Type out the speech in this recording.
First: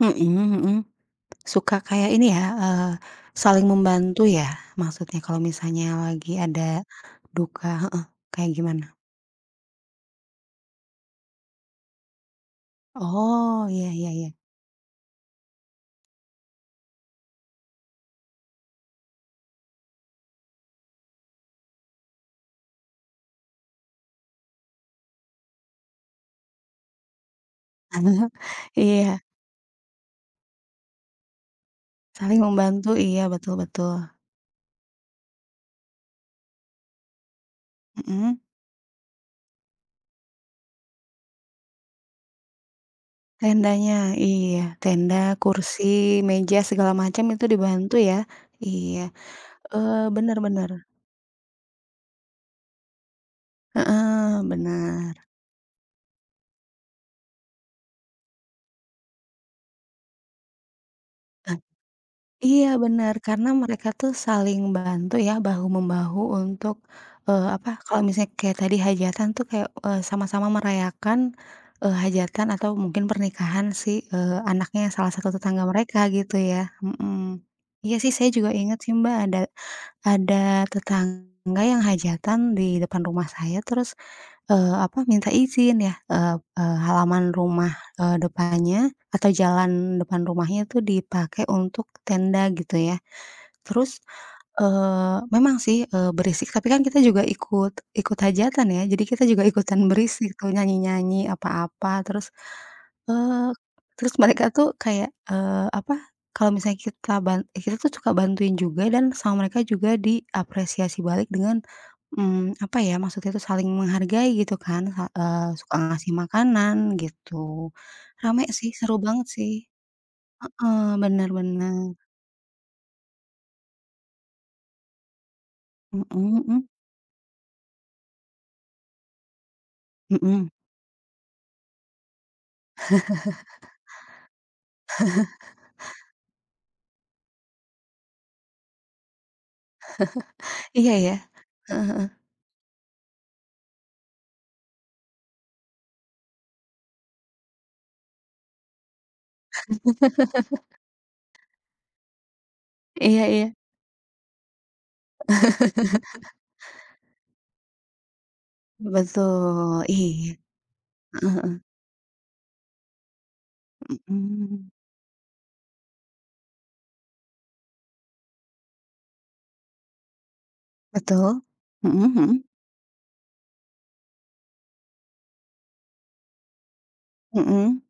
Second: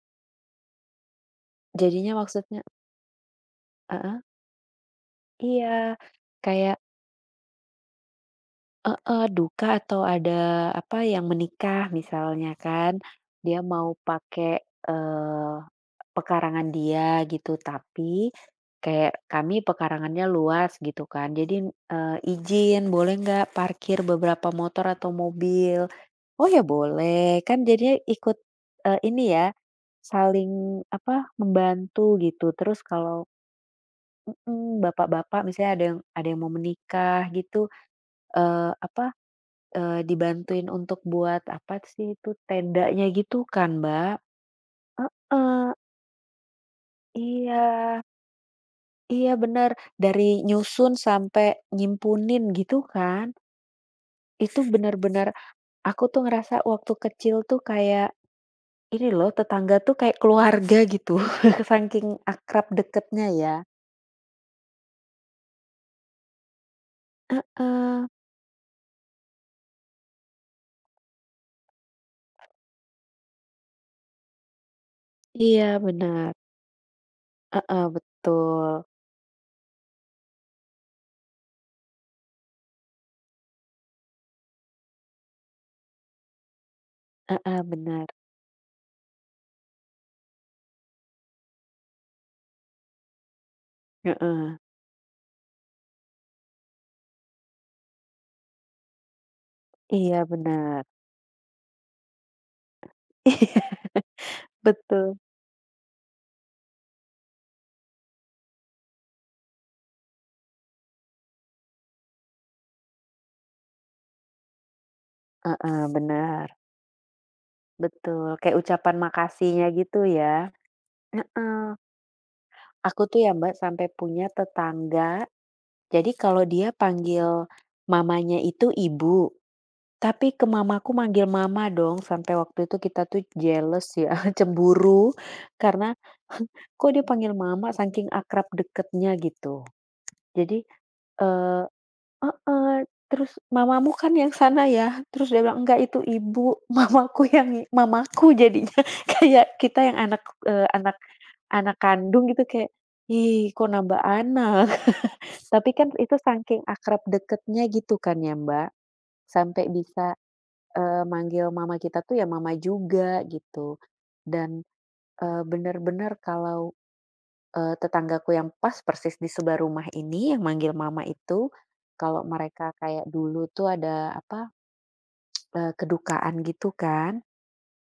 Mhm mhm, suka kayak Jadinya, ini ya, maksudnya eee, saling Heeh? membantu ya, maksudnya kalau Iya, misalnya lagi ada kayak. duka heeh, kayak gimana? Heeh, duka atau ada apa, yang menikah misalnya kan. Dia Oh, ya mau ya ya. pakai, eee, pekarangan dia gitu, tapi kayak kami pekarangannya luas gitu kan, jadi, eee, ijin boleh nggak parkir beberapa motor atau mobil? Oh ya boleh. Kan jadinya ikut, eee, Iya. ini ya, saling apa, membantu Saling gitu, terus membantu, kalau iya, betul betul. mhm, bapak-bapak misalnya ada yang ada yang mau menikah gitu, Mhm. eee, apa eee, dibantuin untuk buat apa sih, itu tendanya gitu kan, Tendanya, Mbak? iya. Tenda, Heeh. kursi, meja, segala macem itu dibantu Iya. ya? Iya, Iya bener, eee, bener dari bener. nyusun sampai nyimpunin gitu kan? Heeh, Itu benar. bener-bener, aku tuh ngerasa waktu kecil tuh kayak, ini lho tetangga tuh kayak keluarga gitu, saking akrab Iya, benar. deketnya Karena ya. mereka tuh saling bantu ya, bahu-membahu untuk eee, apa kalau Heeh. misalnya kayak tadi hajatan tuh kayak, eee, sama-sama merayakan, eee, hajatan atau mungkin pernikahan si, eee, anaknya salah satu tetangga Iya, mereka, benar. gitu ya? Mhm, Heeh, iya sih, saya juga inget betul. sih, Mbak, ada ada tetangga yang hajatan di depan rumah saya, terus, eee, apa minta izin ya, eee, halaman Heeh, rumah, benar. eee, depannya atau jalan depan rumahnya itu dipakai untuk tenda gitu ya. Terus, Heeh. eee, memang sih, eee, berisik, tapi kan kita juga ikut, ikut hajatan ya, jadi kita juga ikutan Iya, berisik, benar. nyanyi-nyanyi, apa-apa. Terus, eee, Iya, terus mereka tuh kayak, betul. eee, apa, kalau misalnya kita ban kita tuh suka bantuin juga dan sama mereka juga diapresiasi balik dengan mmm, apa ya, maksudnya tuh saling menghargai gitu kan, sa eee, suka Heeh, ngasih bener. makanan gitu. Betul, Rame kayak sih, seru ucapan banget sih. makasihnya gitu ya, Heeh, bener heeh. bener. Aku tuh ya, Mbak, sampai punya tetangga, Mhm jadi kalau mhm. dia panggil mamanya itu ibu, tapi ke Mhm. mamaku manggil mama dong, sampai waktu itu kita tuh jealous ya, cemburu. Karena, kok dipanggil mama saking akrab deketnya gitu. Jadi, Iya ya? eee, Heeh heeh. heeh, terus mamamu kan yang sana ya? Terus dia bilang, enggak itu ibu, mamaku yang i mamaku jadinya. Kayak kita yang anak, eee, anak anak kandung gitu kayak, Iya ih iya. kok nambah anak. Tapi kan itu sangking akrab dekatnya gitu kan ya, Mbak? Sampai Betul, bisa iya. Heeh manggil, eee, heeh. mama kita tuh ya mama juga gitu. Dan, Hmm. eee, bener-bener kalau, eee, tetanggaku yang pas persis disebelah rumah ini, yang manggil mama Betul, itu, mhm kalau mhm. mereka kayak dulu tuh ada apa, eee kedukaan gitu kan. Mhm.